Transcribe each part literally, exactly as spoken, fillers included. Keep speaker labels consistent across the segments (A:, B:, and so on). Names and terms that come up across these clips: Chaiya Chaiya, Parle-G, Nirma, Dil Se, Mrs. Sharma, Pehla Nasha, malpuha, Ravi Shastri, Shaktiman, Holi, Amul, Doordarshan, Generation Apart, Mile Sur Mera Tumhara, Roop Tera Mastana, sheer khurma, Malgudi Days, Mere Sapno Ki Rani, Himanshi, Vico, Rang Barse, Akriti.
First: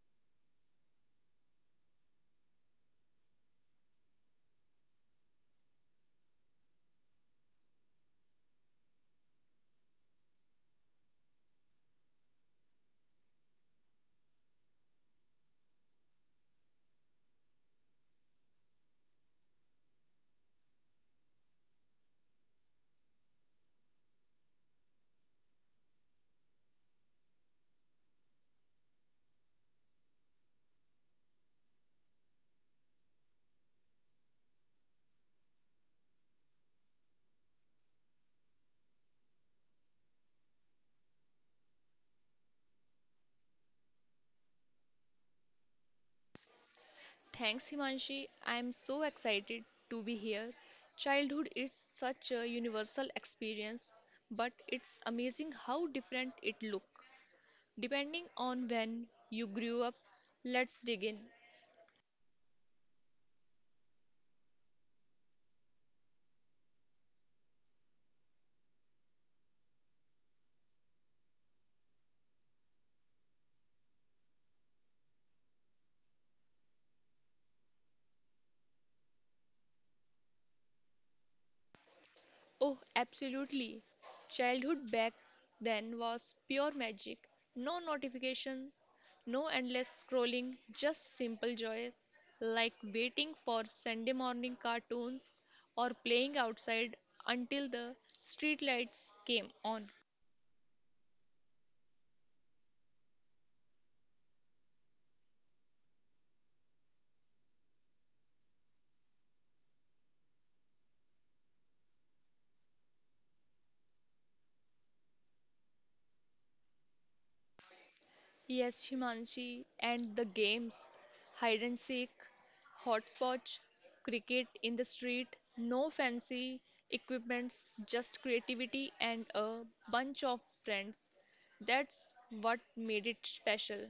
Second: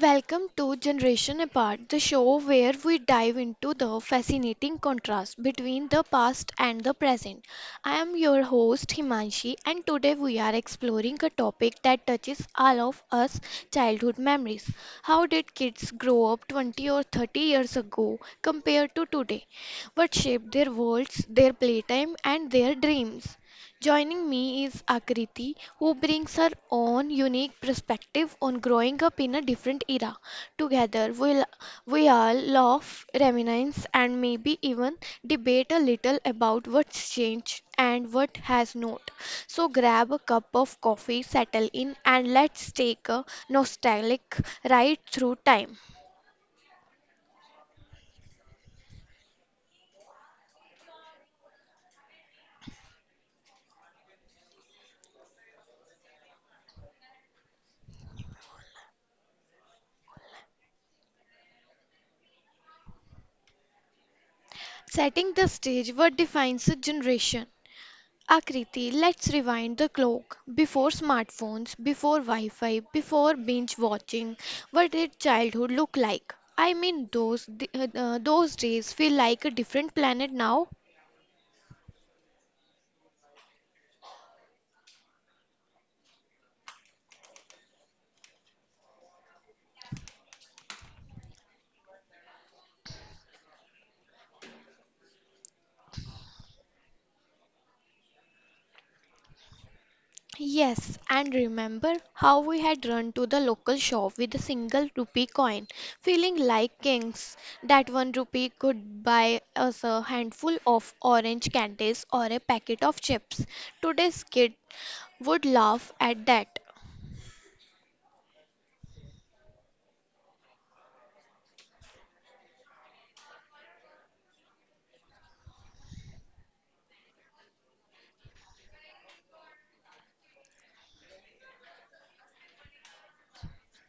A: Welcome to Generation Apart, the show where we dive into the fascinating contrast between the past and the present. I am your host Himanshi, and today we are exploring a topic that touches all of us childhood memories. How did kids grow up twenty or thirty years ago compared to today? What shaped their worlds, their playtime, and their dreams? Joining me is Akriti, who brings her own unique perspective on growing up in a different era. Together, we'll, we all laugh, reminisce, and maybe even debate a little about what's changed and what has not. So, grab a cup of coffee, settle in, and let's take a nostalgic ride through time.
B: Thanks, Himanshi. I'm so excited to be here. Childhood is such a universal experience, but it's amazing how different it looks depending on when you grew up. Let's dig in.
A: Setting the stage, what defines a generation? Akriti, let's rewind the clock. Before smartphones, before Wi Fi, before binge watching, what did childhood look like? I mean, those, d- uh, uh, those days feel like a different planet now.
B: Oh, absolutely. Childhood back then was pure magic. No notifications, no endless scrolling, just simple joys like waiting for Sunday morning cartoons or playing outside until the streetlights came on.
A: Yes, and remember how we had run to the local shop with a single rupee coin, feeling like kings. That one rupee could buy us a handful of orange candies or a packet of chips. Today's kid would laugh at that.
B: Yes, Himanshi, and the games, hide and seek, hopscotch, cricket in the street, no fancy equipments, just creativity and a bunch of friends. That's what made it special.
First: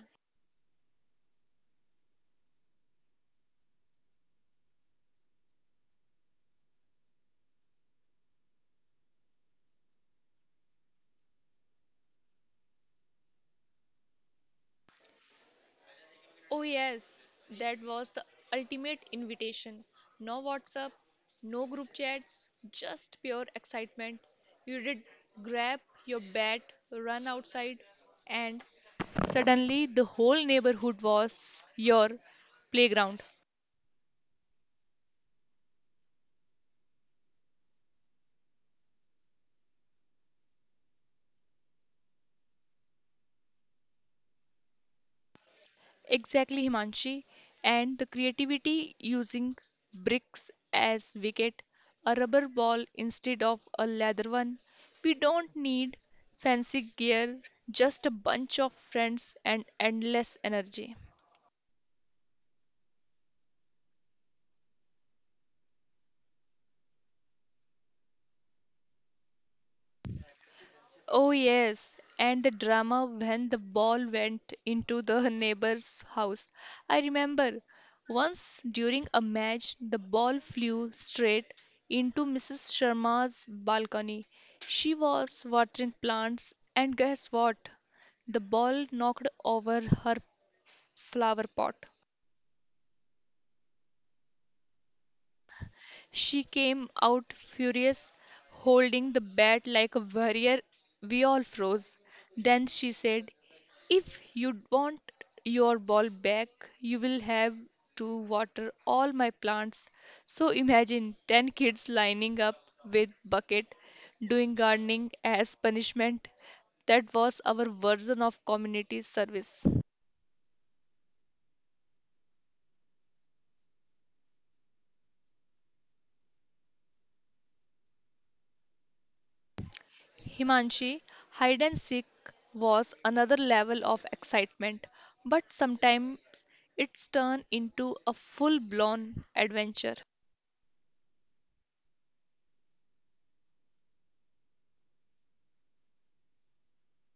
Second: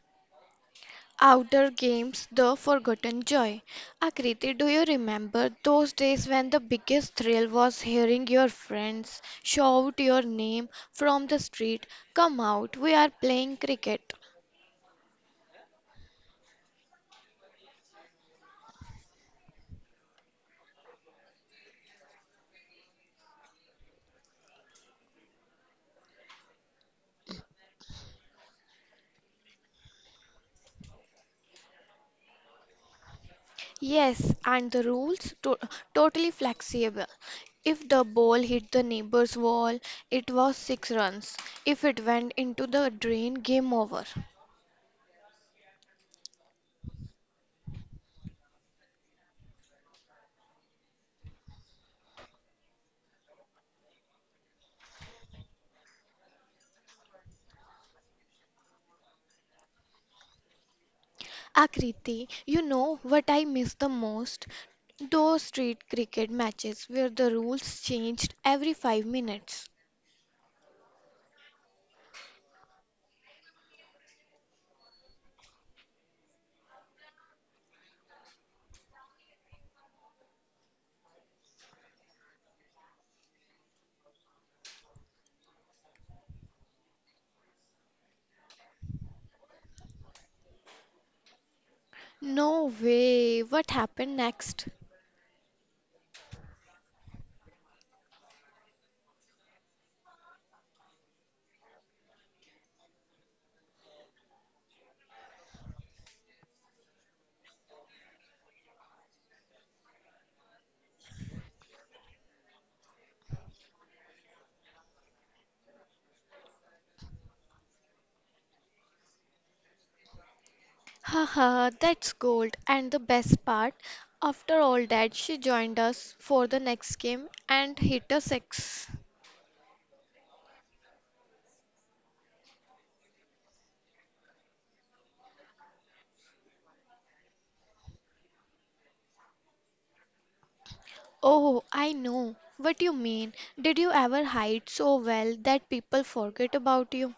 A: Outdoor games, the forgotten joy. Akriti, do you remember those days when the biggest thrill was hearing your friends shout your name from the street? Come out, we are playing cricket.
B: Oh, yes, that was the ultimate invitation. No WhatsApp, no group chats, just pure excitement. You did grab your bat, run outside, and suddenly the whole neighborhood was your playground.
A: Yes, and the rules to- totally flexible. If the ball hit the neighbor's wall, it was six runs. If it went into the drain, game over.
B: Exactly, Himanshi. And the creativity using bricks as wicket, a rubber ball instead of a leather one. We don't need fancy gear, just a bunch of friends and endless energy.
A: Akriti, you know what I miss the most? Those street cricket matches where the rules changed every five minutes.
B: Oh, yes, and the drama when the ball went into the neighbor's house. I remember once during a match, the ball flew straight into Missus Sharma's balcony. She was watering plants, and guess what? The ball knocked over her flower pot.
A: No way, what happened next?
B: She came out furious, holding the bat like a warrior. We all froze. Then she said, if you want your ball back, you will have to water all my plants. So imagine ten kids lining up with bucket doing gardening as punishment. That was our version of community service.
A: Haha, that's gold. And the best part, after all that, she joined us for the next game and hit a six.
B: Himanshi, hide and seek was another level of excitement, but sometimes it's turned into a full blown adventure.
A: Oh, I know what you mean. Did you ever hide so well that people forget about you?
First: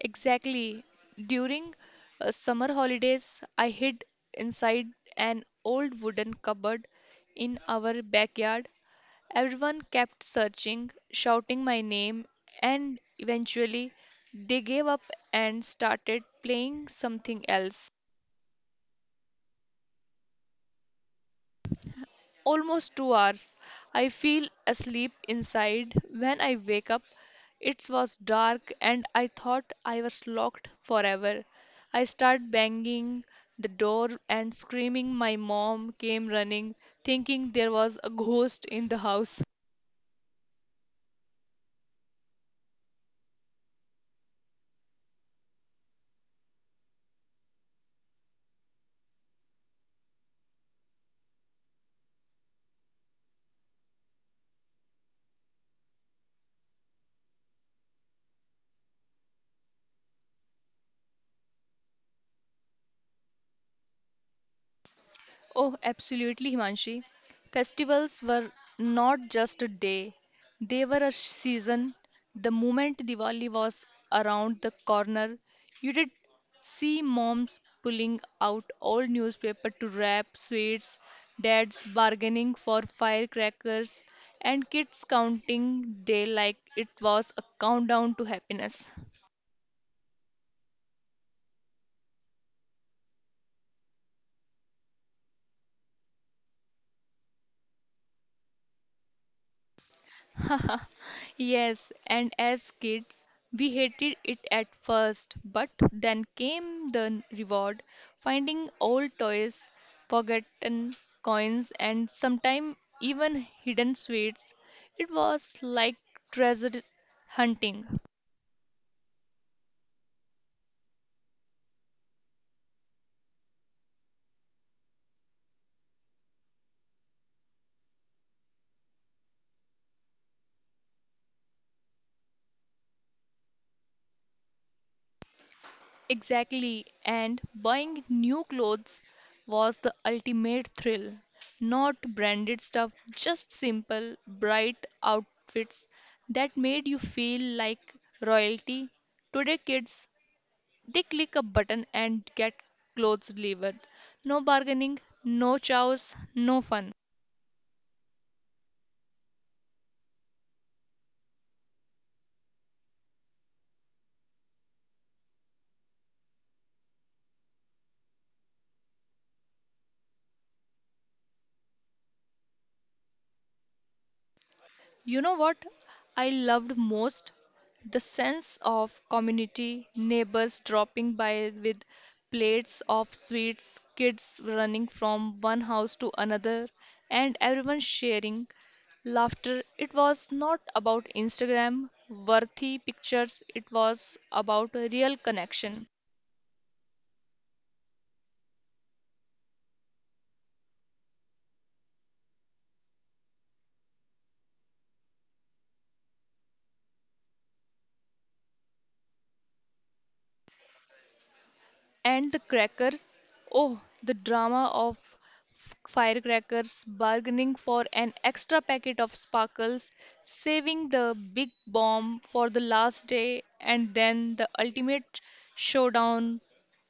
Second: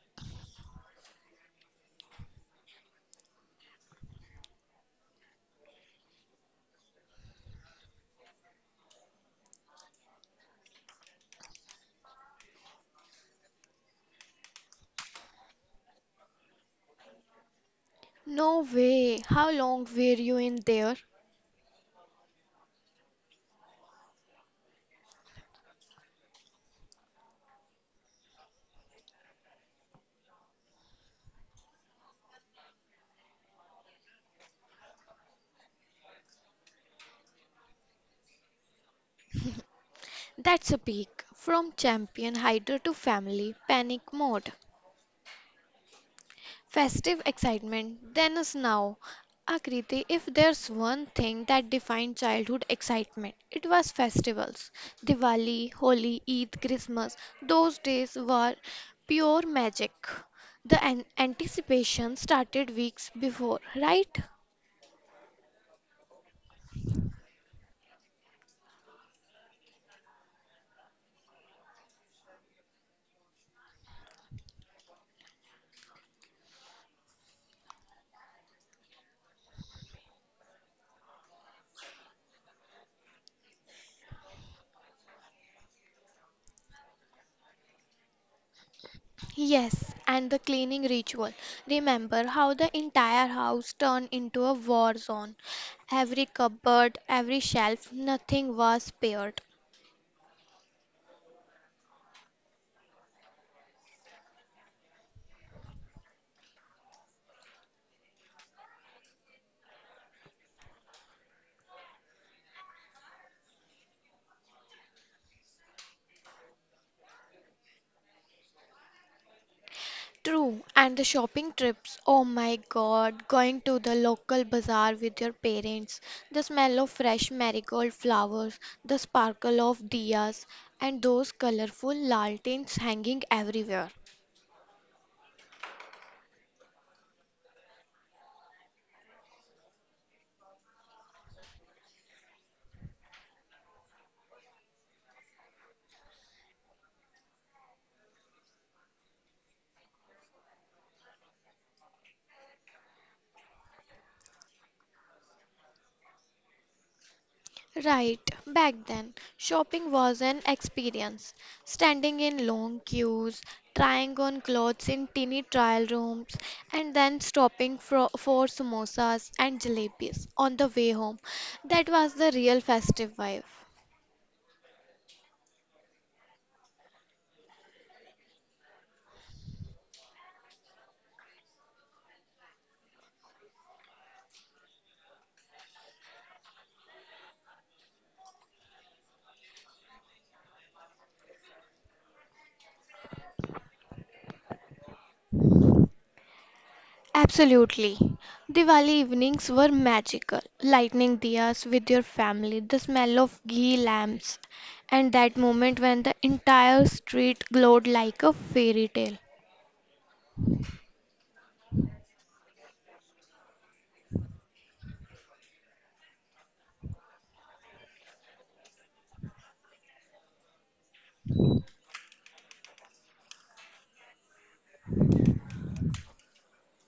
B: Exactly. During uh, summer holidays, I hid inside an old wooden cupboard in our backyard. Everyone kept searching, shouting my name, and eventually they gave up and started playing something else.
A: No way. How long were you in there?
B: Almost two hours. I feel asleep inside. When I wake up, it was dark and I thought I was locked forever. I start banging the door and screaming. My mom came running, thinking there was a ghost in the house.
A: That's a peak. From champion hider to family panic mode. Festive excitement then is now. Akriti, if there's one thing that defined childhood excitement, it was festivals. Diwali, Holi, Eid, Christmas. Those days were pure magic. The an- anticipation started weeks before, right?
B: Oh, absolutely, Himanshi. Festivals were not just a day, they were a season. The moment Diwali was around the corner, you did see moms pulling out old newspaper to wrap sweets, dads bargaining for firecrackers, and kids counting day like it was a countdown to happiness.
A: Yes, and the cleaning ritual. Remember how the entire house turned into a war zone. Every cupboard, every shelf, nothing was spared.
B: Yes, and as kids, we hated it at first, but then came the n- reward, finding old toys, forgotten coins, and sometimes even hidden sweets. It was like treasure hunting.
A: True, and the shopping trips. Oh my god, going to the local bazaar with your parents. The smell of fresh marigold flowers, the sparkle of diyas, and those colorful lanterns hanging everywhere.
B: Exactly, and buying new clothes was the ultimate thrill. Not branded stuff, just simple, bright outfits that made you feel like royalty. Today, kids, they click a button and get clothes delivered. No bargaining, no chows, no fun.
A: Right, back then, shopping was an experience. Standing in long queues, trying on clothes in teeny trial rooms, and then stopping for, for samosas and jalebis on the way home. That was the real festive vibe.
B: You know what I loved most? The sense of community, neighbors dropping by with plates of sweets, kids running from one house to another, and everyone sharing laughter. It was not about Instagram worthy pictures, it was about a real connection.
A: Absolutely. Diwali evenings were magical. Lighting diyas with your family, the smell of ghee lamps, and that moment when the entire street glowed like a fairy tale.
B: And the crackers. Oh, the drama of f- firecrackers, bargaining for an extra packet of sparkles, saving the big bomb for the last day, and then the ultimate showdown,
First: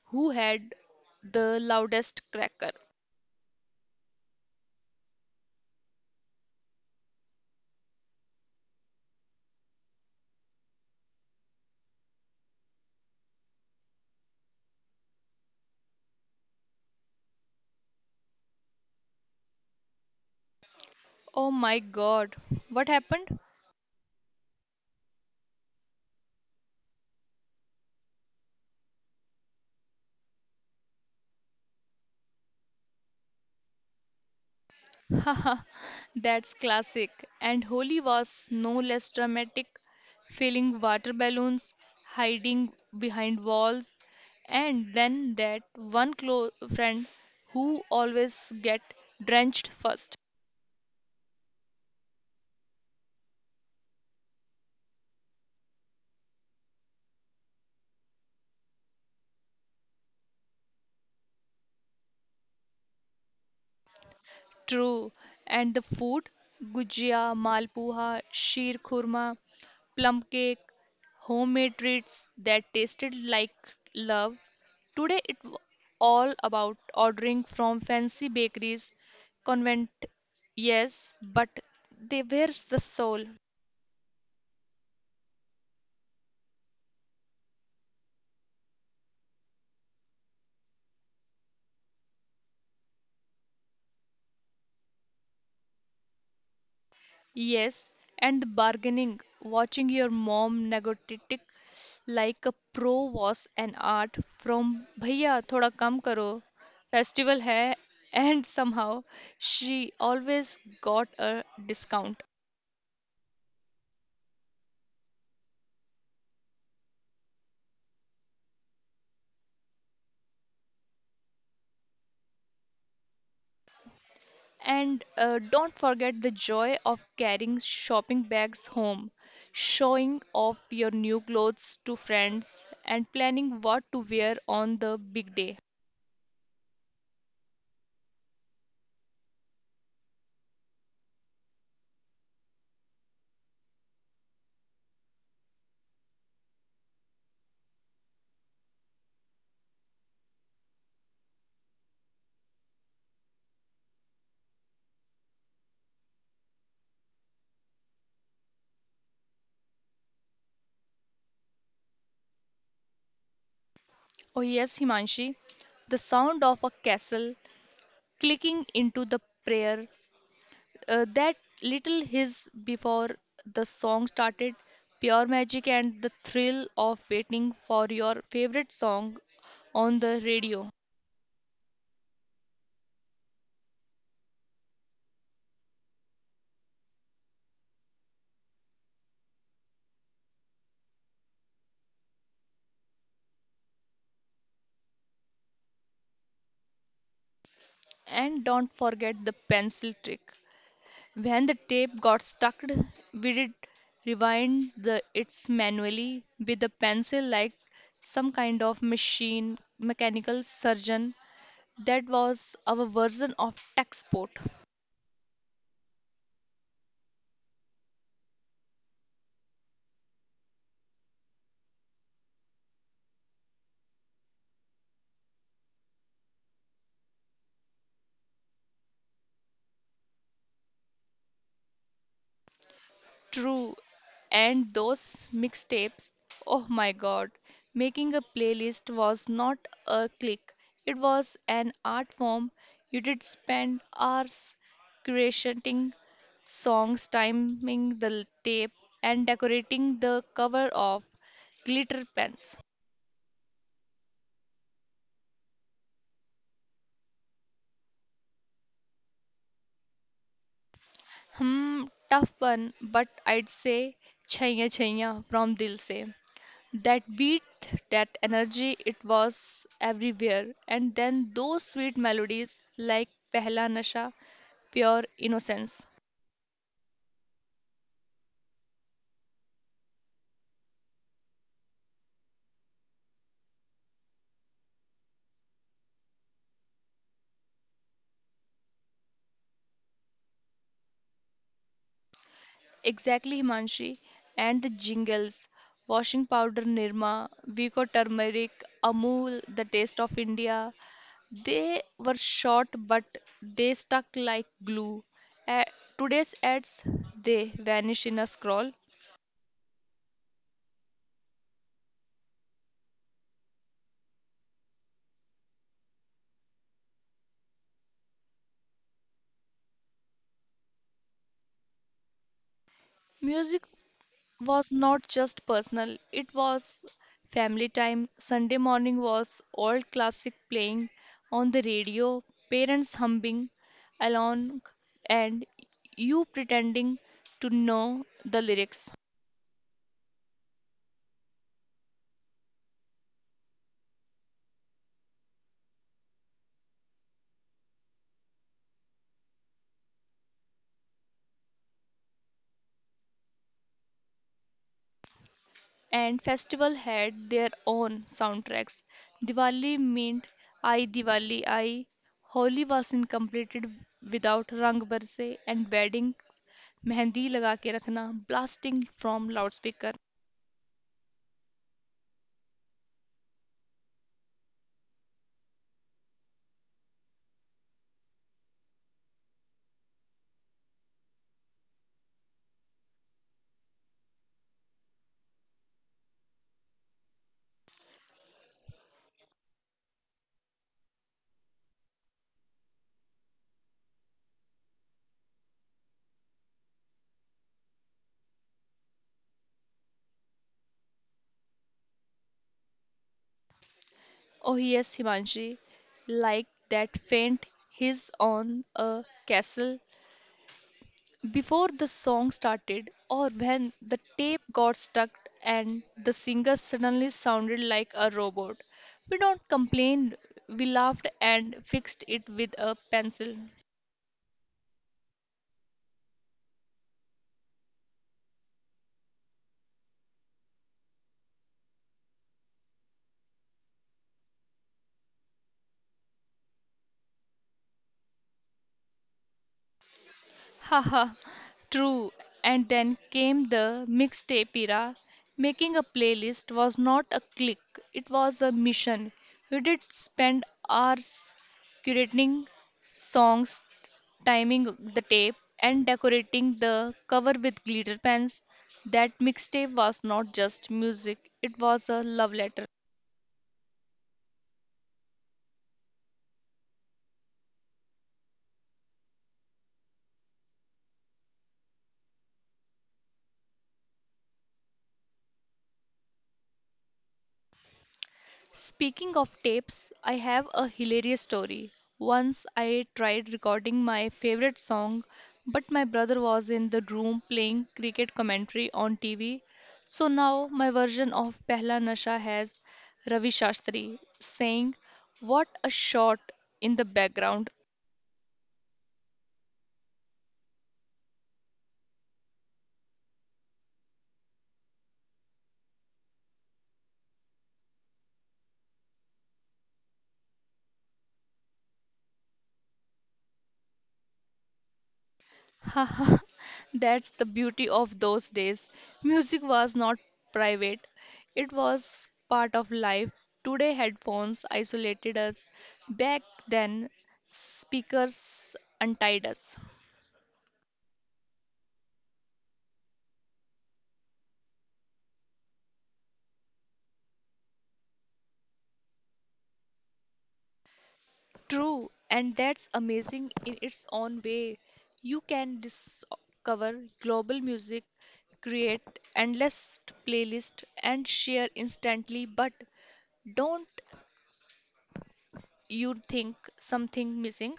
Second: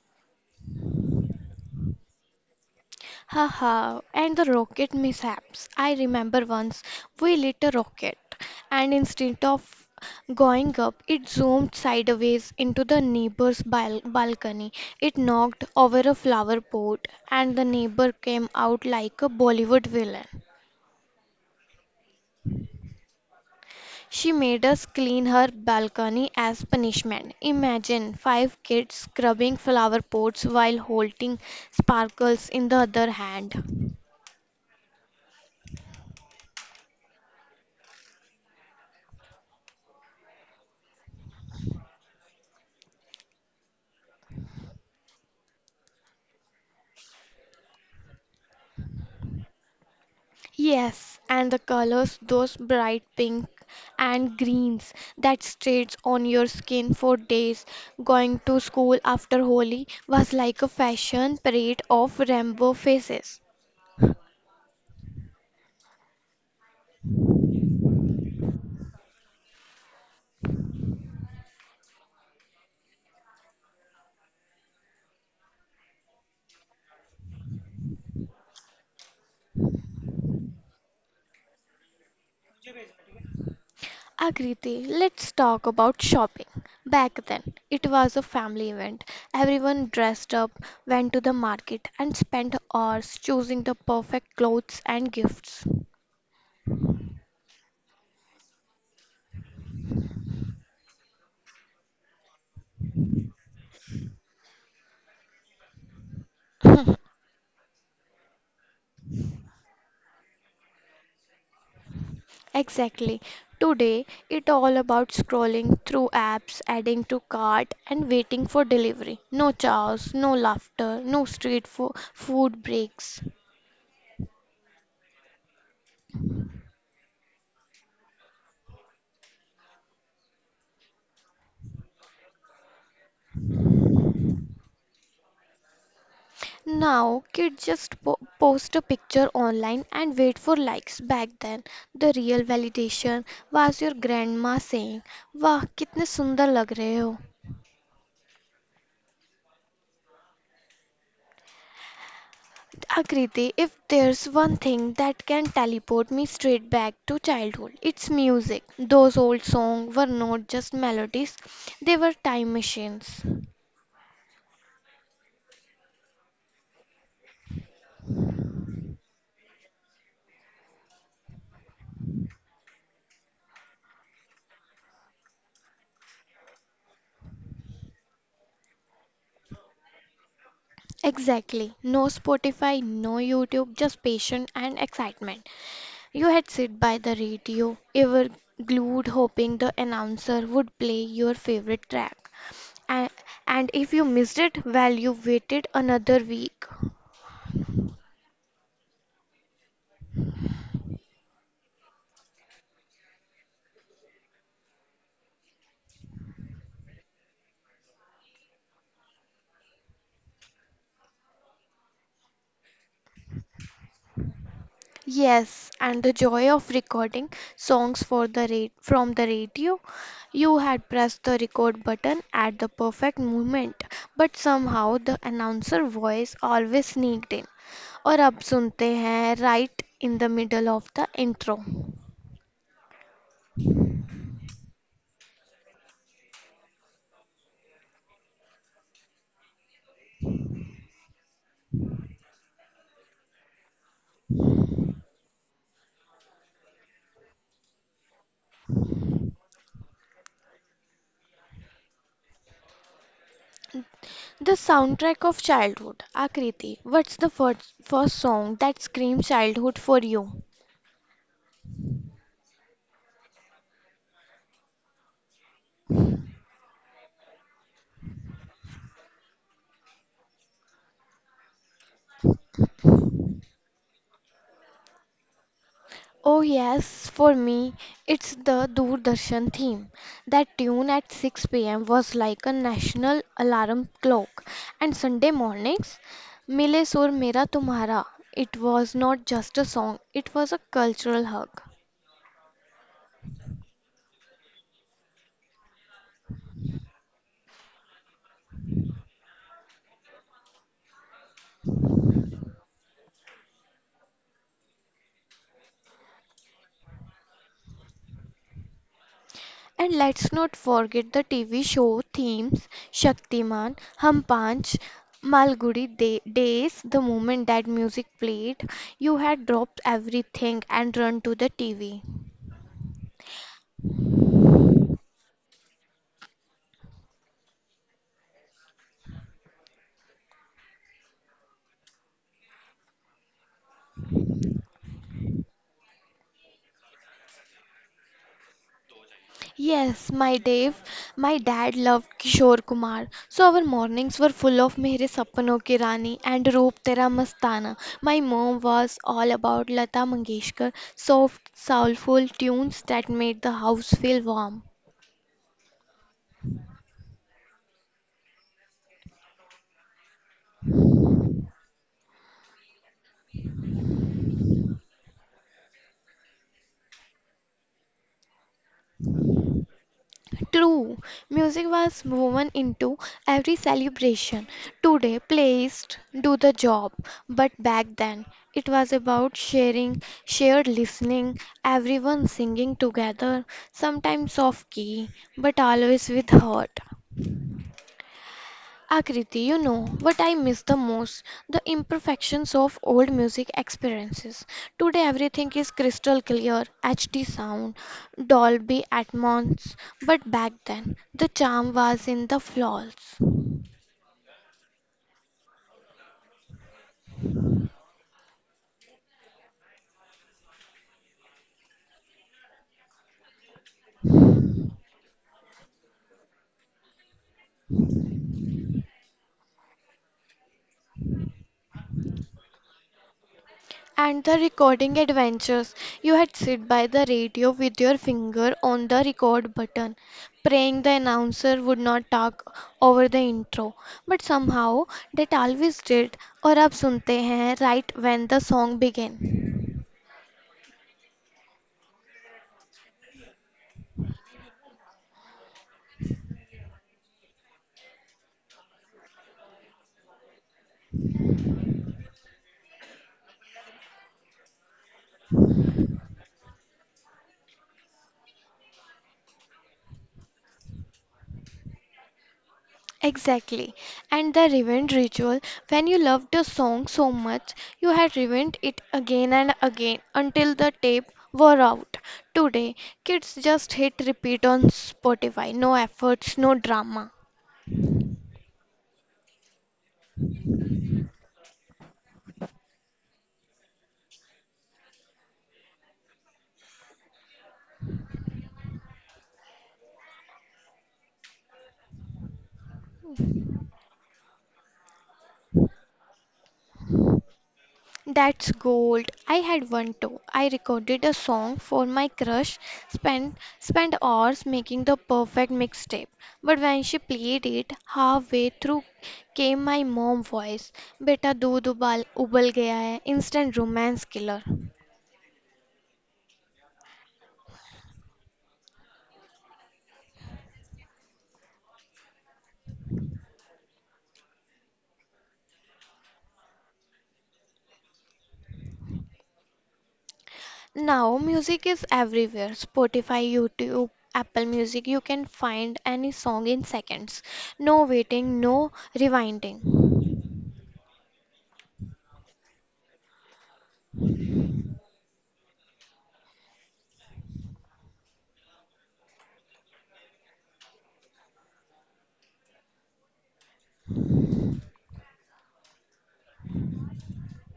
B: who had the loudest cracker.
A: Haha, and the rocket mishaps. I remember once we lit a rocket, and instead of going up, it zoomed sideways into the neighbor's bal balcony. It knocked over a flower pot, and the neighbor came out like a Bollywood villain.
B: Oh my god, what happened?
A: She made us clean her balcony as punishment. Imagine five kids scrubbing flower pots while holding sparkles in the other hand.
B: Haha, that's classic. And Holi was no less dramatic, filling water balloons, hiding behind walls, and then that one close friend who always get drenched first.
A: Yes, and the colors, those bright pink and greens that stayed on your skin for days. Going to school after Holi was like a fashion parade of rainbow faces.
B: True. And the food? Gujia, malpuha, sheer khurma, plum cake, homemade treats that tasted like love. Today it was all about ordering from fancy bakeries, convent, yes, but they were the soul.
A: Agriti, let's talk about shopping. Back then, it was a family event. Everyone dressed up, went to the market, and spent hours choosing the perfect clothes and gifts.
B: Yes, and the bargaining, watching your mom negotiate like a pro was an art from भैया थोड़ा कम करो festival है, and somehow she always got a discount.
A: Exactly. Today, it all about scrolling through apps, adding to cart, and waiting for delivery. No chaos, no laughter, no street fo- food breaks.
B: And uh, don't forget the joy of carrying shopping bags home, showing off your new clothes to friends, and planning what to wear on the big day.
A: Now, kids just po- post a picture online and wait for likes. Back then, the real validation was your grandma saying, "वाह, कितने सुंदर लग रहे हो." Akriti, if there's one thing that can teleport me straight back to childhood, it's music. Those old songs were not just melodies, they were time machines.
B: Oh, yes, Himanshi, the sound of a castle clicking into the prayer. Uh, that little hiss before the song started, pure magic, and the thrill of waiting for your favorite song on the radio.
A: Exactly. No Spotify, no YouTube, just patience and excitement. You had sit by the radio, ever glued hoping the announcer would play your favorite track. And, and if you missed it, well, you waited another week.
B: And don't forget the pencil trick. When the tape got stuck, we did rewind the its manually with a pencil like some kind of machine mechanical surgeon, that was our version of tech support.
A: Yes, and the joy of recording songs for the ra- from the radio. You had pressed the record button at the perfect moment, but somehow the announcer voice always sneaked in. और अब सुनते हैं right in the middle of the intro.
B: True. And those mixtapes, oh my god, making a playlist was not a click. It was an art form. You did spend hours creating songs, timing the tape, and decorating the cover of glitter pens.
A: The soundtrack of childhood. Akriti, what's the first, first song that screams childhood for you?
B: Hmm, tough one, but I'd say chaiya chaiya from Dil Se. That beat, that energy, it was everywhere. And then those sweet melodies like Pehla Nasha, pure innocence.
A: Oh, yes, for me, it's the Doordarshan theme. That tune at six p m was like a national alarm clock. And Sunday mornings, Mile Sur Mera Tumhara, it was not just a song, it was a cultural hug.
B: Exactly, Himanshi. And the jingles, washing powder Nirma, Vico turmeric, Amul, the taste of India. They were short, but they stuck like glue. A- Today's ads, they vanish in a scroll.
A: And let's not forget the T V show themes Shaktiman, Hum Panch, Malgudi Day- Days. The moment that music played, you had dropped everything and run to the T V.
B: Music was not just personal, it was family time. Sunday morning was old classic playing on the radio, parents humming along, and you pretending to know the lyrics.
A: Yes, my Dave, my dad loved Kishore Kumar. So our mornings were full of Mere Sapno Ki Rani and Roop Tera Mastana. My mom was all about Lata Mangeshkar, soft, soulful tunes that made the house feel warm.
B: And festival had their own soundtracks. Diwali meant I Diwali I, Holi was incompleted without Rang Barse, and wedding mehndi लगा के रखना blasting from loudspeaker.
A: True, music was woven into every celebration. Today, playlists do the job, but back then it was about sharing, shared listening, everyone singing together, sometimes off key, but always with heart. Akriti, you know what I miss the most? The imperfections of old music experiences. Today everything is crystal clear, H D sound, Dolby Atmos, but back then the charm was in the flaws.
B: Oh, yes, Himanshi, like that faint hiss on a castle before the song started, or when the tape got stuck and the singer suddenly sounded like a robot. We don't complain, we laughed and fixed it with a pencil.
A: And the recording adventures. You had sit by the radio with your finger on the record button, praying the announcer would not talk over the intro. But somehow that always did, or ab sunte hain right when the song began.
B: Haha, true. And then came the mixtape era. Making a playlist was not a click, it was a mission. You did spend hours curating songs, timing the tape, and decorating the cover with glitter pens. That mixtape was not just music, it was a love letter.
A: Exactly. And the revenge ritual, when you loved a song so much, you had revenge it again and again until the tape wore out. Today, kids just hit repeat on Spotify. No efforts, no drama.
B: Speaking of tapes, I have a hilarious story. Once I tried recording my favorite song, but my brother was in the room playing cricket commentary on T V. So now my version of Pehla Nasha has Ravi Shastri saying, what a shot in the background.
A: That's gold. I had one too. I recorded a song for my crush, spent spent hours making the perfect mixtape. But when she played it, halfway through came my mom voice. Beta doodh ubal ubal gaya hai. Instant romance killer.
B: Haha, that's the beauty of those days. Music was not private, it was part of life. Today, headphones isolated us. Back then, speakers untied us.
A: Now music is everywhere. Spotify, YouTube, Apple Music. You can find any song in seconds. No waiting, no rewinding.
B: True, and that's amazing in its own way. You can discover global music, create endless playlists, and share instantly, but don't you think something missing?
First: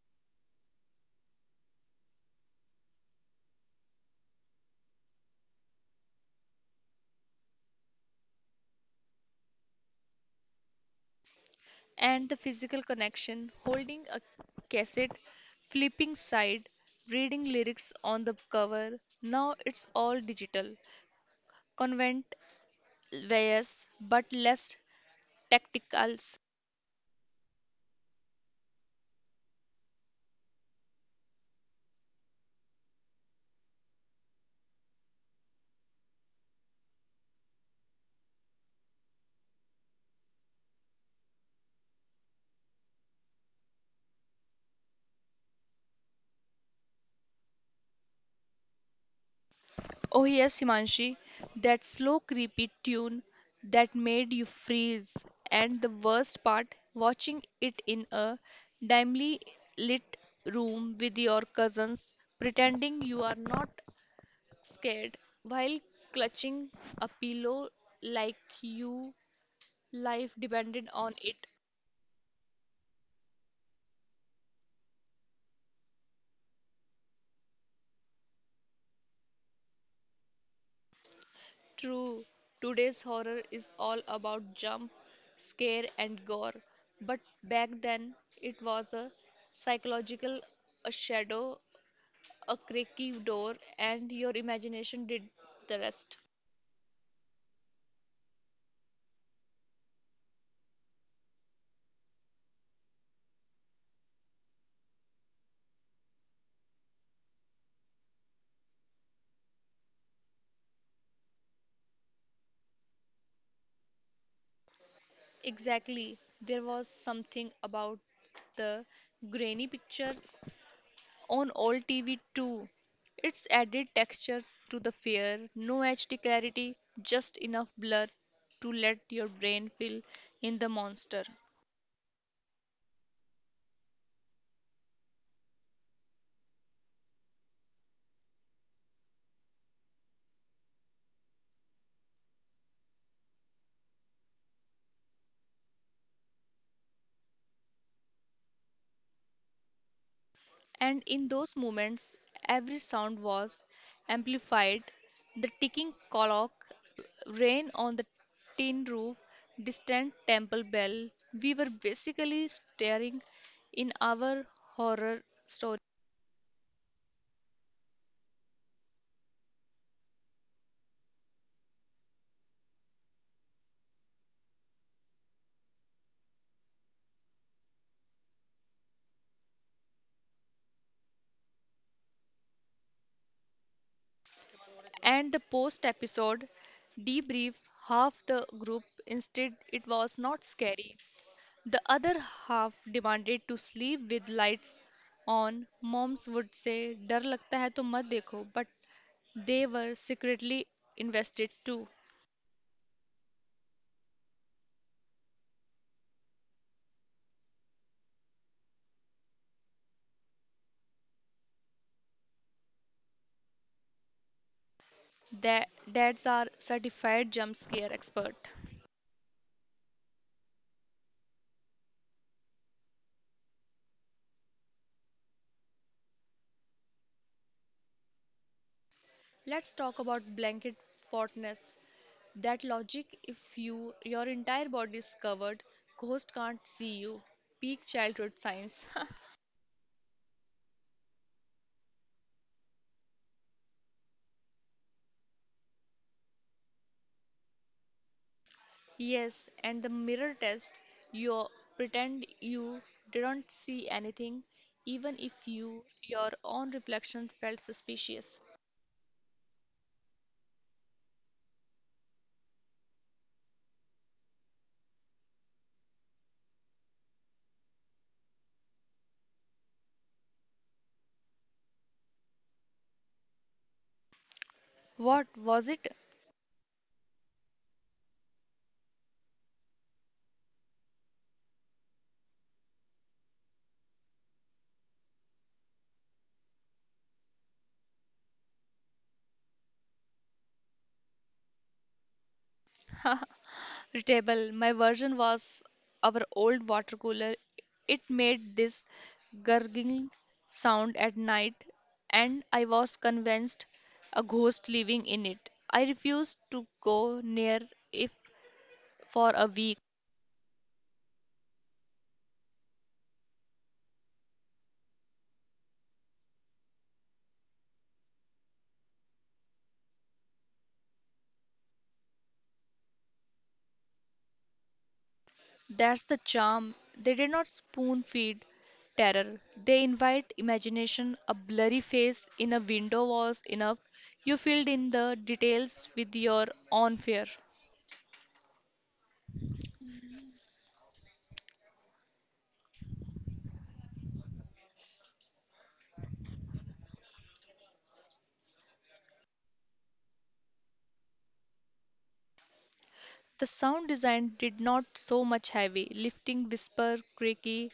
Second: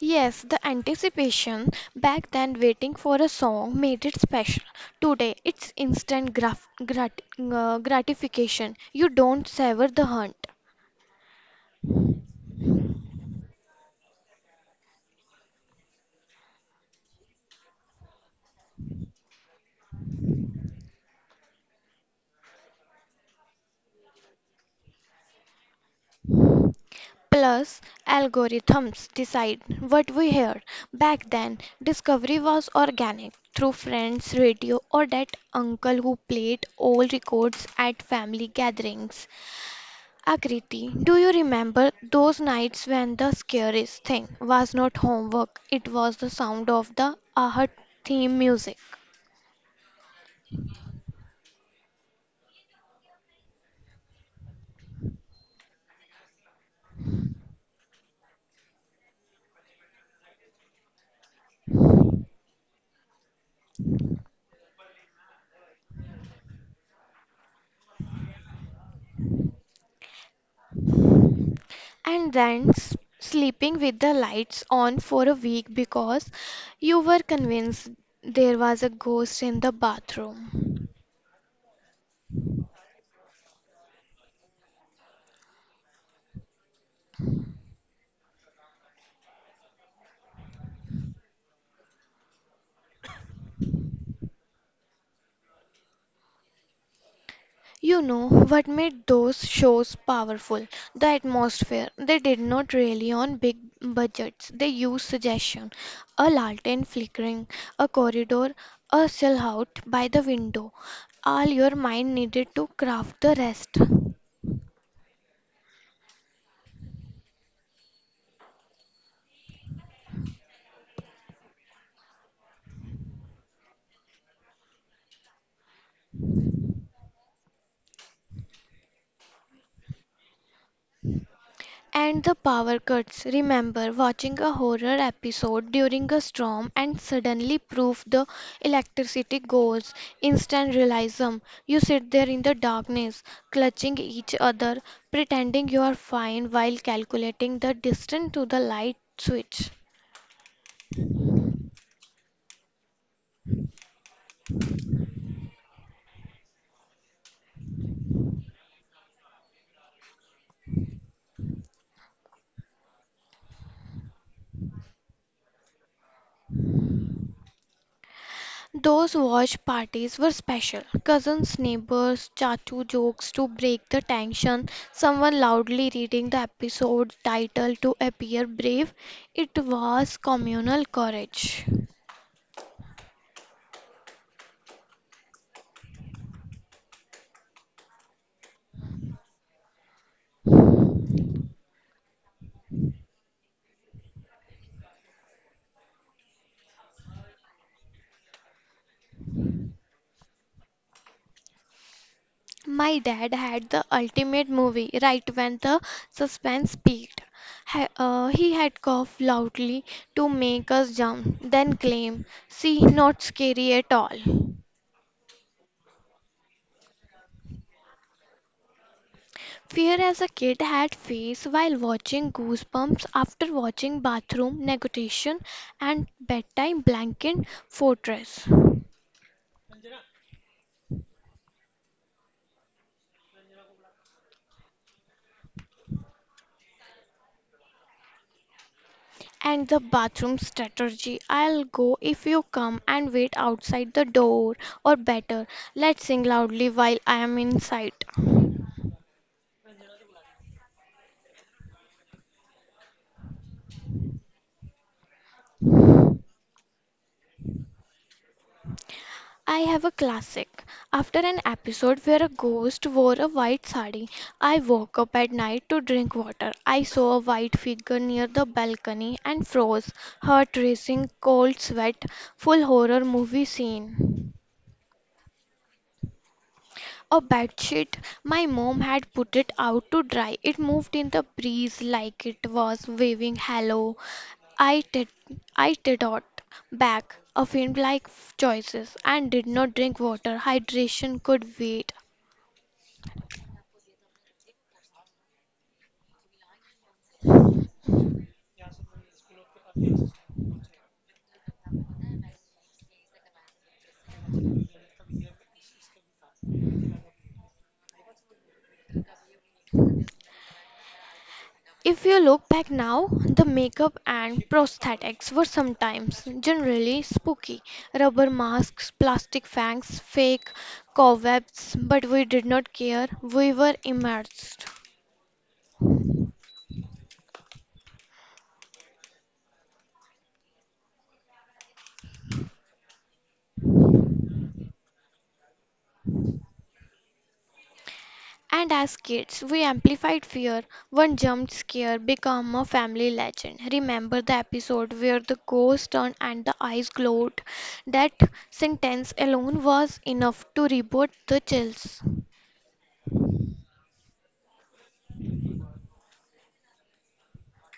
A: Yes, the anticipation back then waiting for a song made it special. Today, it's instant graf grat uh, gratification. You don't savor the hunt.
B: And the physical connection, holding a cassette, flipping side, reading lyrics on the cover. Now it's all digital. Convent wears, but less tacticals.
A: Plus, algorithms decide what we hear. Back then, discovery was organic through friends, radio, or that uncle who played old records at family gatherings. Akriti, do you remember those nights when the scariest thing was not homework, it was the sound of the Ahat theme music?
B: Oh, yes, Himanshi, that slow, creepy tune that made you freeze. And the worst part, watching it in a dimly lit room with your cousins, pretending you are not scared while clutching a pillow like you life depended on it.
A: And then s- sleeping with the lights on for a week because you were convinced there was a ghost in the bathroom.
B: True, today's horror is all about jump, scare, and gore, but back then it was a psychological, a shadow, a creaky door, and your imagination did the rest.
A: You know what made those shows powerful? The atmosphere. They did not rely on big budgets. They used suggestion, a lantern flickering, a corridor, a silhouette by the window. All your mind needed to craft the rest.
B: Exactly, there was something about the grainy pictures, on old T V too. It's added texture to the fare, no H D clarity, just enough blur to let your brain fill in the monster.
A: And the power cuts. Remember watching a horror episode during a storm and suddenly proof the electricity goes. Instant realism. You sit there in the darkness, clutching each other, pretending you are fine while calculating the distance to the light switch.
B: And in those moments, every sound was amplified. The ticking clock, rain on the tin roof, distant temple bell. We were basically staring in our horror story.
A: Those watch parties were special. Cousins, neighbors, chachu jokes to break the tension, someone loudly reading the episode title to appear brave. It was communal courage.
B: And the post episode debrief, half the group instead, it was not scary, the other half demanded to sleep with lights on. Moms would say डर लगता है तो मत देखो, but they were secretly invested too.
A: My dad had the ultimate movie right when the suspense peaked. Ha- uh, he had coughed loudly to make us jump, then claim, See, not scary at all.
B: Their dads are certified jump scare expert.
A: Fear as a kid had face while watching Goosebumps after watching Bathroom Negotiation and Bedtime Blanket Fortress
B: Let's talk about blanket fortness. That logic, if you your entire body is covered, ghost can't see you. Peak childhood science.
A: and the bathroom strategy. I'll go if you come and wait outside the door or better, let's sing loudly while I am inside.
B: Yes, and the mirror test, you pretend you didn't see anything, even if you your own reflection felt suspicious.
A: I have a classic. After an episode where a ghost wore a white sari, I woke up at night to drink water. I saw a white figure near the balcony and froze, heart racing, cold sweat, full horror movie scene.
B: What was it?
A: A bedsheet. My mom had put it out to dry. It moved in the breeze like it was waving hello. I did I did not back a faint like choices and did not drink water. Hydration could wait.
B: Table. My version was our old water cooler. It made this gurgling sound at night, and I was convinced a ghost living in it. I refused to go near it for a week.
A: If you look back now, the makeup and prosthetics were sometimes generally spooky. Rubber masks, plastic fangs, fake cobwebs, but we did not care. We were immersed.
B: That's the charm. They did not spoon feed terror. They invite imagination. A blurry face in a window was enough. You filled in the details with your own fear.
A: And as kids, we amplified fear. One jump scare became a family legend. Remember the episode where the ghost turned and the eyes glowed? That sentence alone was enough to reboot the chills.
B: The sound design did not so much heavy, lifting whisper creaky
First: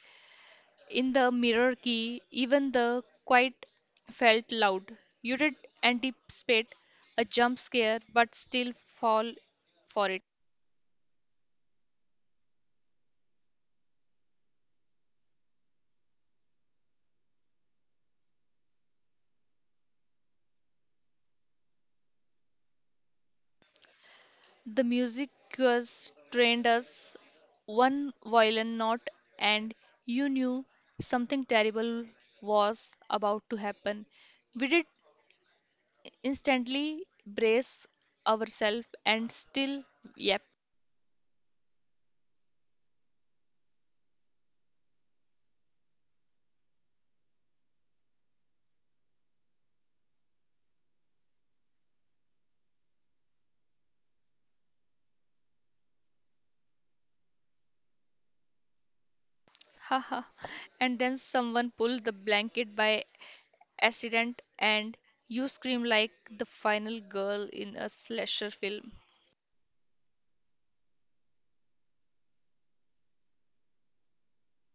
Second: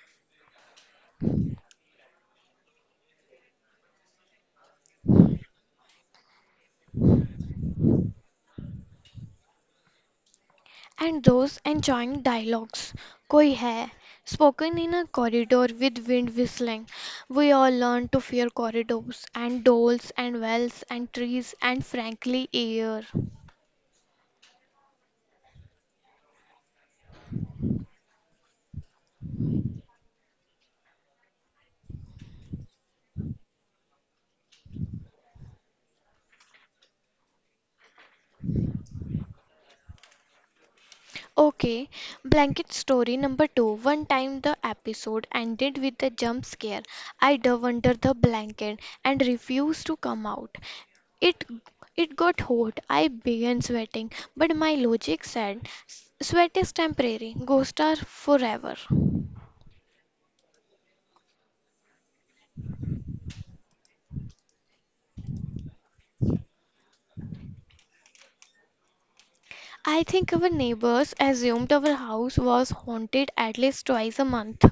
B: in the mirror key, even the quiet felt loud. You did anticipate a jump scare but still fall for it.
A: And those enjoying dialogues. Koi hai. Spoken in a corridor with wind whistling. We all learn to fear corridors and dolls and wells and trees and frankly air.
B: The music was trained us, one violin note and you knew something terrible was about to happen. We did instantly brace ourselves and still yep.
A: Okay, blanket story number two. One time the episode ended with a jump scare. I dove under the blanket and refused to come out. It it got hot. I began sweating, but my logic said, "S- Sweat is temporary, ghosts are forever."
B: Haha. And then someone pulled the blanket by accident and you scream like the final girl in a slasher film.
A: I think our neighbors assumed our house was haunted at least twice a month.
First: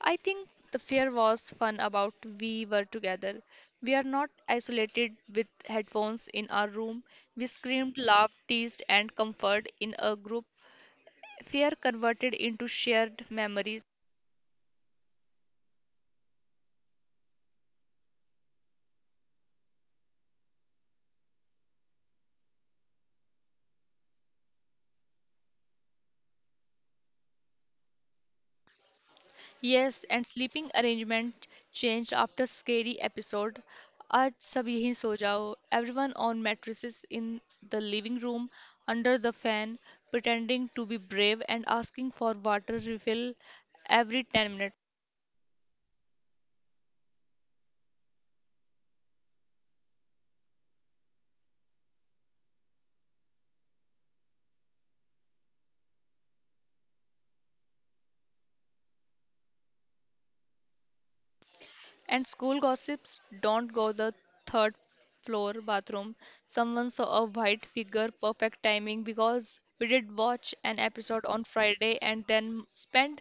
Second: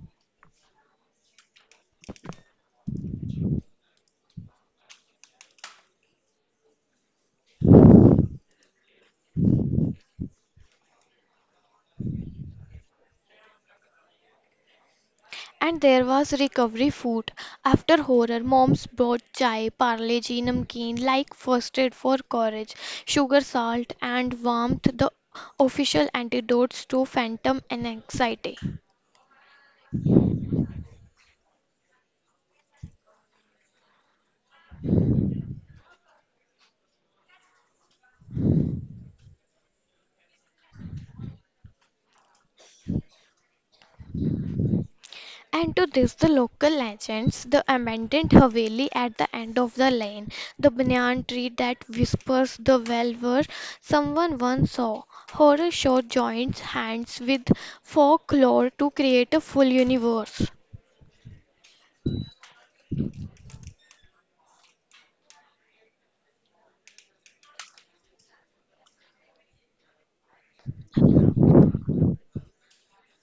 B: I think the fear was fun about we were together. We are not isolated with headphones in our room. We screamed, laughed, teased, and comforted in a group. Fear converted into shared memories.
A: And there was recovery food. After horror, moms brought chai, parle-ji, namkeen, like first aid for courage, sugar, salt, and warmth, the official antidotes to phantom and anxiety.
B: Yes, and sleeping arrangement changed after scary episode. आज सब यहीं सो जाओ. Everyone on mattresses in the living room, under the fan, pretending to be brave and asking for water refill every ten minutes.
A: And to this, the local legends, the abandoned Haveli at the end of the lane, the banyan tree that whispers the well where someone once saw. Horror show joins hands with folklore to create a full universe.
B: And school gossips, don't go the third floor bathroom. Someone saw a white figure, perfect timing because we did watch an episode on Friday and then spent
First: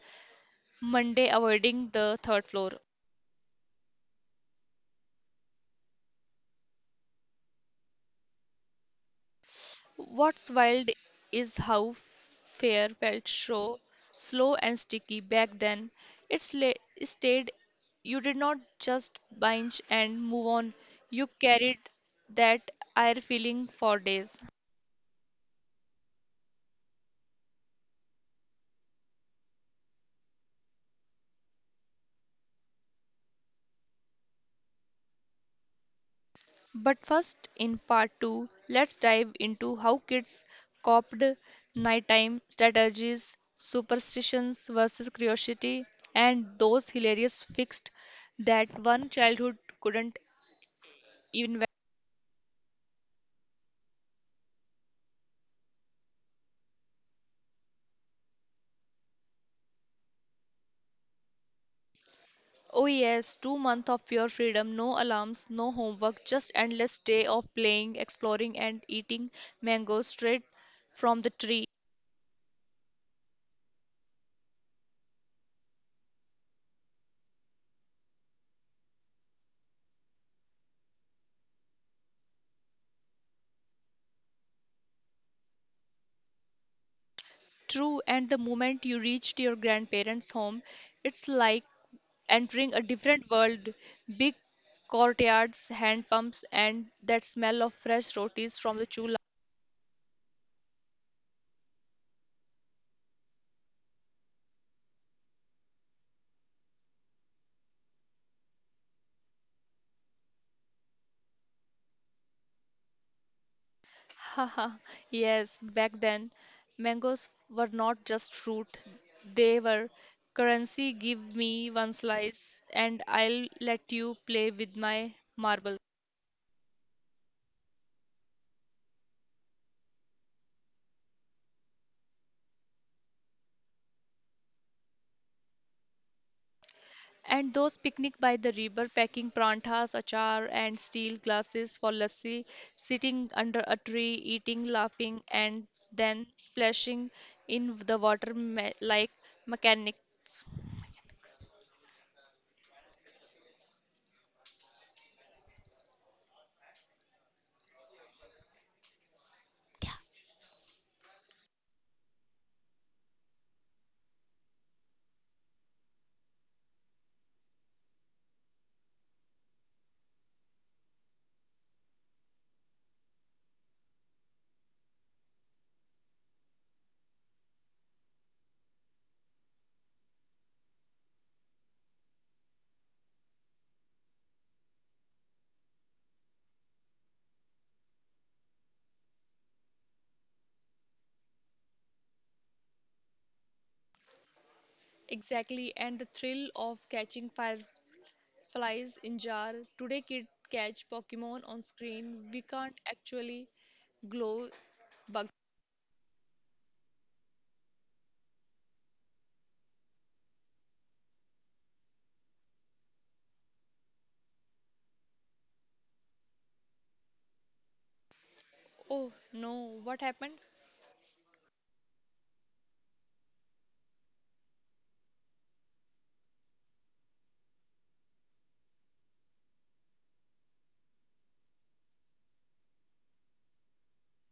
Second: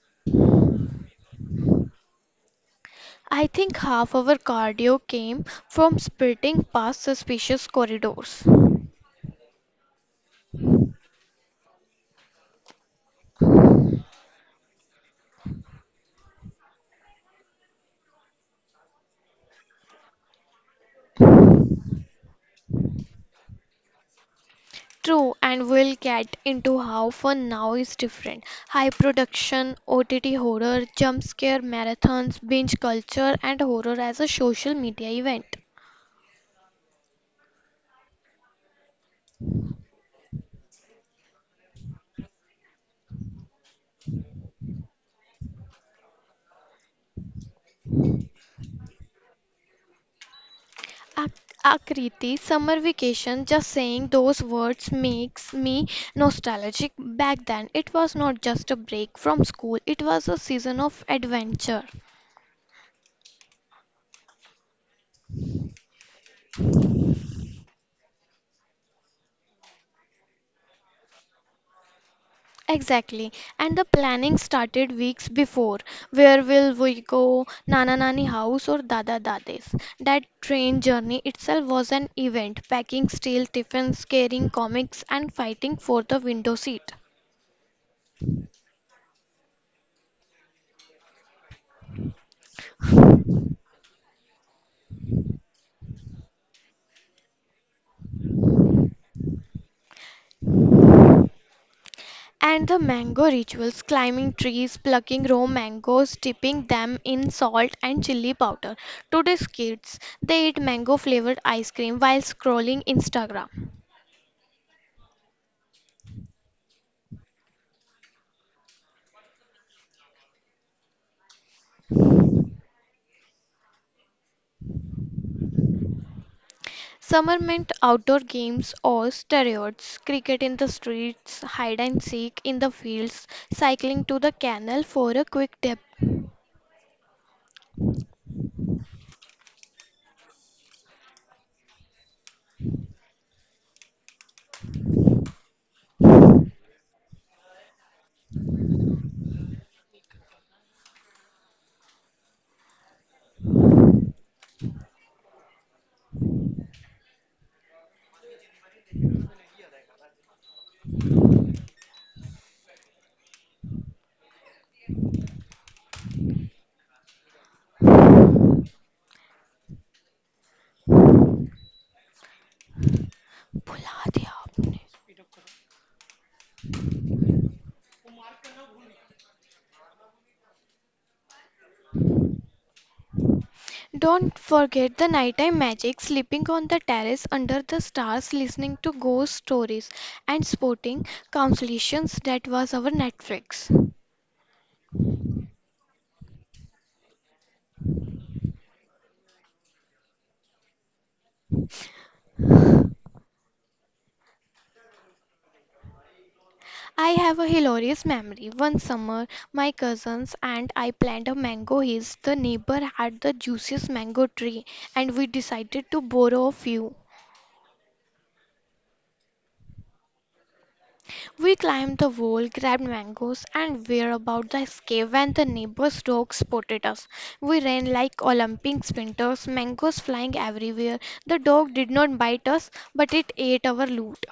B: Monday avoiding the third floor.
A: I think half our cardio came from sprinting past suspicious corridors.
B: What's wild is how Fair felt so slow and sticky back then. It sla- it stayed. You did not just binge and move on. You carried that air feeling for days.
A: True, and we'll get into how fun now is different. High production, O T T horror, jump scare marathons, binge culture, and horror as a social media event.
B: But first, in part two, let's dive into how kids coped nighttime strategies, superstitions versus curiosity, and those hilarious fixed that one childhood couldn't
A: Ak-
B: even.
A: Akriti, summer vacation, just saying those words makes me nostalgic. Back then, it was not just a break from school, it was a season of adventure.
B: Oh yes, two months of pure freedom, no alarms, no homework, just endless day of playing, exploring and eating mangoes straight from the tree.
A: Exactly. And the planning started weeks before. Where will we go? Nana Nani house or Dada Dade's? That train journey itself was an event, packing steel tiffins, carrying comics, and fighting for the window seat.
B: True, and the moment you reached your grandparents' home, it's like entering a different world. Big courtyards, hand pumps, and that smell of fresh rotis from the chulha.
A: And the mango rituals, climbing trees, plucking raw mangoes, dipping them in salt and chili powder. Today's kids, they eat mango flavored ice cream while scrolling Instagram.
B: Haha, yes, back then, mangoes were not just fruit, they were currency. Give me one slice and I'll let you play with my marble.
A: Summer meant outdoor games or steroids, cricket in the streets, hide and seek in the fields, cycling to the canal for a quick dip.
B: And those picnic by the river, packing prantas, achar, and steel glasses for lassi, sitting under a tree, eating, laughing, and then splashing in the water me- like mechanics.
A: भुला दिया आपने. Don't forget the nighttime magic, sleeping on the terrace under the stars, listening to ghost stories, and sporting consolations that was our Netflix.
B: Exactly, and the thrill of catching fire flies in jar. Today kid catch Pokemon on screen. We can't actually glow bug.
A: I have a hilarious memory. One summer, my cousins and I planted a mango hill. The neighbor had the juiciest mango tree, and we decided to borrow a few.
B: Oh no, what happened?
A: We climbed the wall, grabbed mangoes, and were about to escape when the neighbor's dog spotted us. We ran like Olympic sprinters, mangoes flying everywhere. The dog did not bite us, but it ate our loot.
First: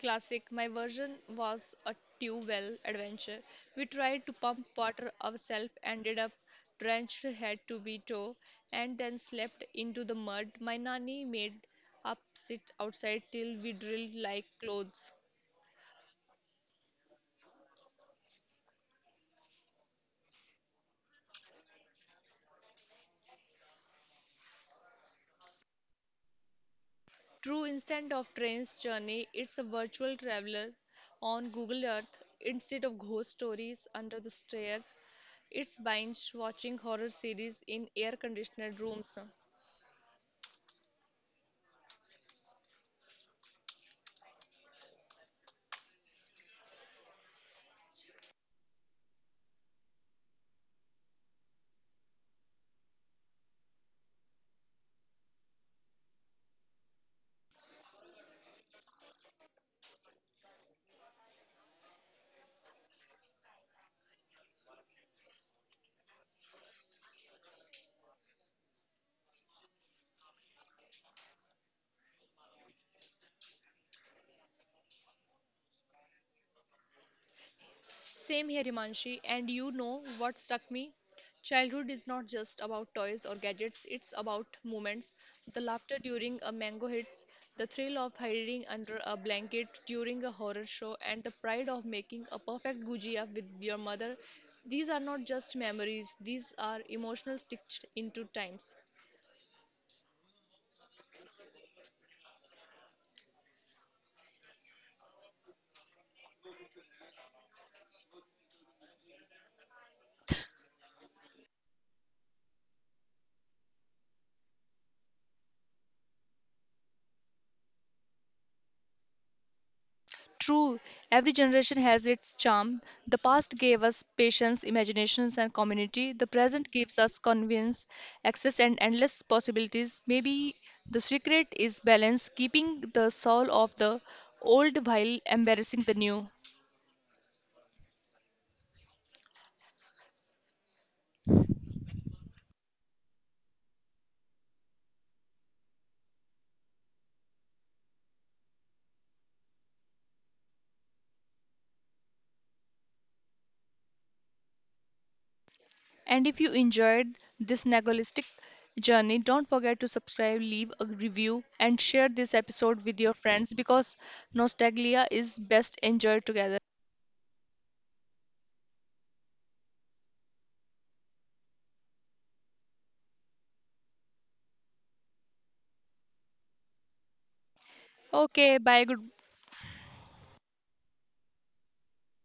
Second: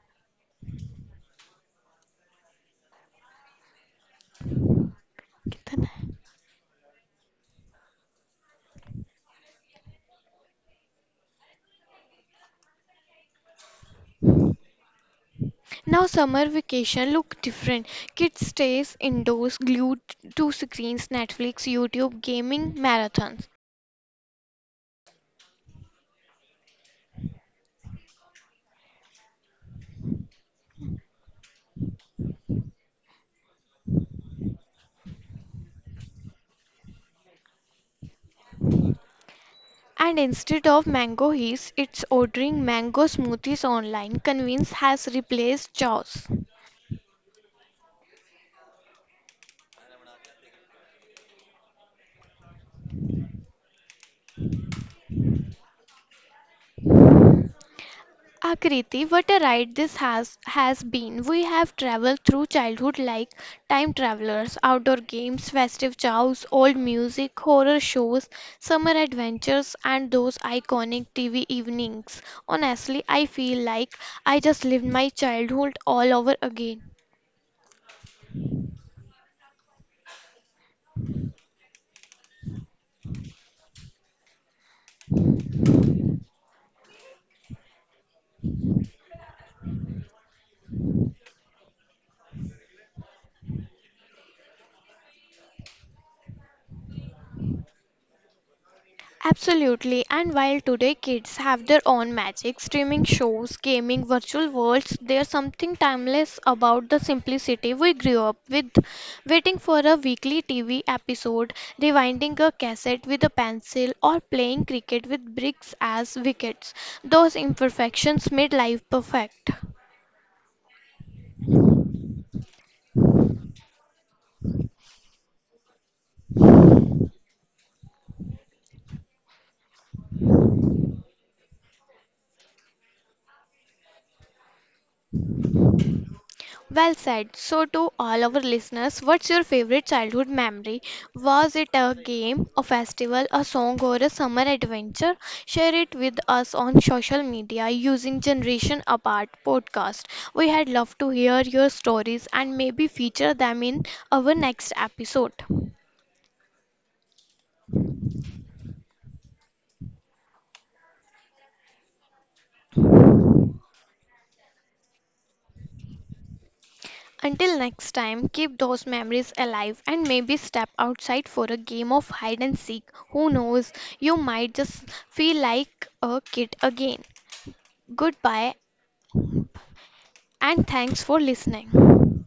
B: Classic. My version was a tube well adventure. We tried to pump water ourselves,
A: कितना है?
B: ended up drenched head to be toe, and then slept into the mud. My nanny made up sit outside till we drilled like clothes.
A: Now summer vacation look different. Kids stays indoors glued to screens, Netflix, YouTube, gaming, marathons.
B: True, instead of train's journey, it's a virtual traveler on Google Earth. Instead of ghost stories under the stairs, it's binge watching horror series in air conditioned rooms.
A: And instead of mango heaps, it's ordering mango smoothies online. Convenience has replaced chores. Akriti, what a ride this has has been. We have traveled through childhood like time travelers, outdoor games, festive chows, old music, horror shows, summer adventures, and those iconic T V evenings. Honestly, I feel like I just lived my childhood all over again.
B: Same here, Himanshi. And you know what struck me? Childhood is not just about toys or gadgets, it's about moments. The laughter during a mango hits, the thrill of hiding under a blanket during a horror show, and the pride of making a perfect gujia with your mother. These are not just memories, these are emotional stitched into times.
A: Absolutely, and while today kids have their own magic, streaming shows, gaming, virtual worlds, there's something timeless about the simplicity we grew up with. Waiting for a weekly T V episode, rewinding a cassette with a pencil, or playing cricket with bricks as wickets. Those imperfections made life perfect.
B: True, every generation has its charm. The past gave us patience, imaginations, and community. The present gives us convenience, access, and endless possibilities. Maybe the secret is balance, keeping the soul of the old while embarrassing the new.
A: Well said. So, to all our listeners, what's your favorite childhood memory? Was it a game, a festival, a song, or a summer adventure? Share it with us on social media using Generation Apart podcast. We had loved to hear your stories and maybe feature them in our next episode.
B: And if you enjoyed this nagolistic journey, don't forget to subscribe, leave a review, and share this episode with your friends because nostalgia is best enjoyed together.
A: Until next time, keep those memories alive and maybe step outside for a game of hide and seek. Who knows, you might just feel like a kid again. Goodbye
B: Okay, bye. Good.
A: and thanks for listening.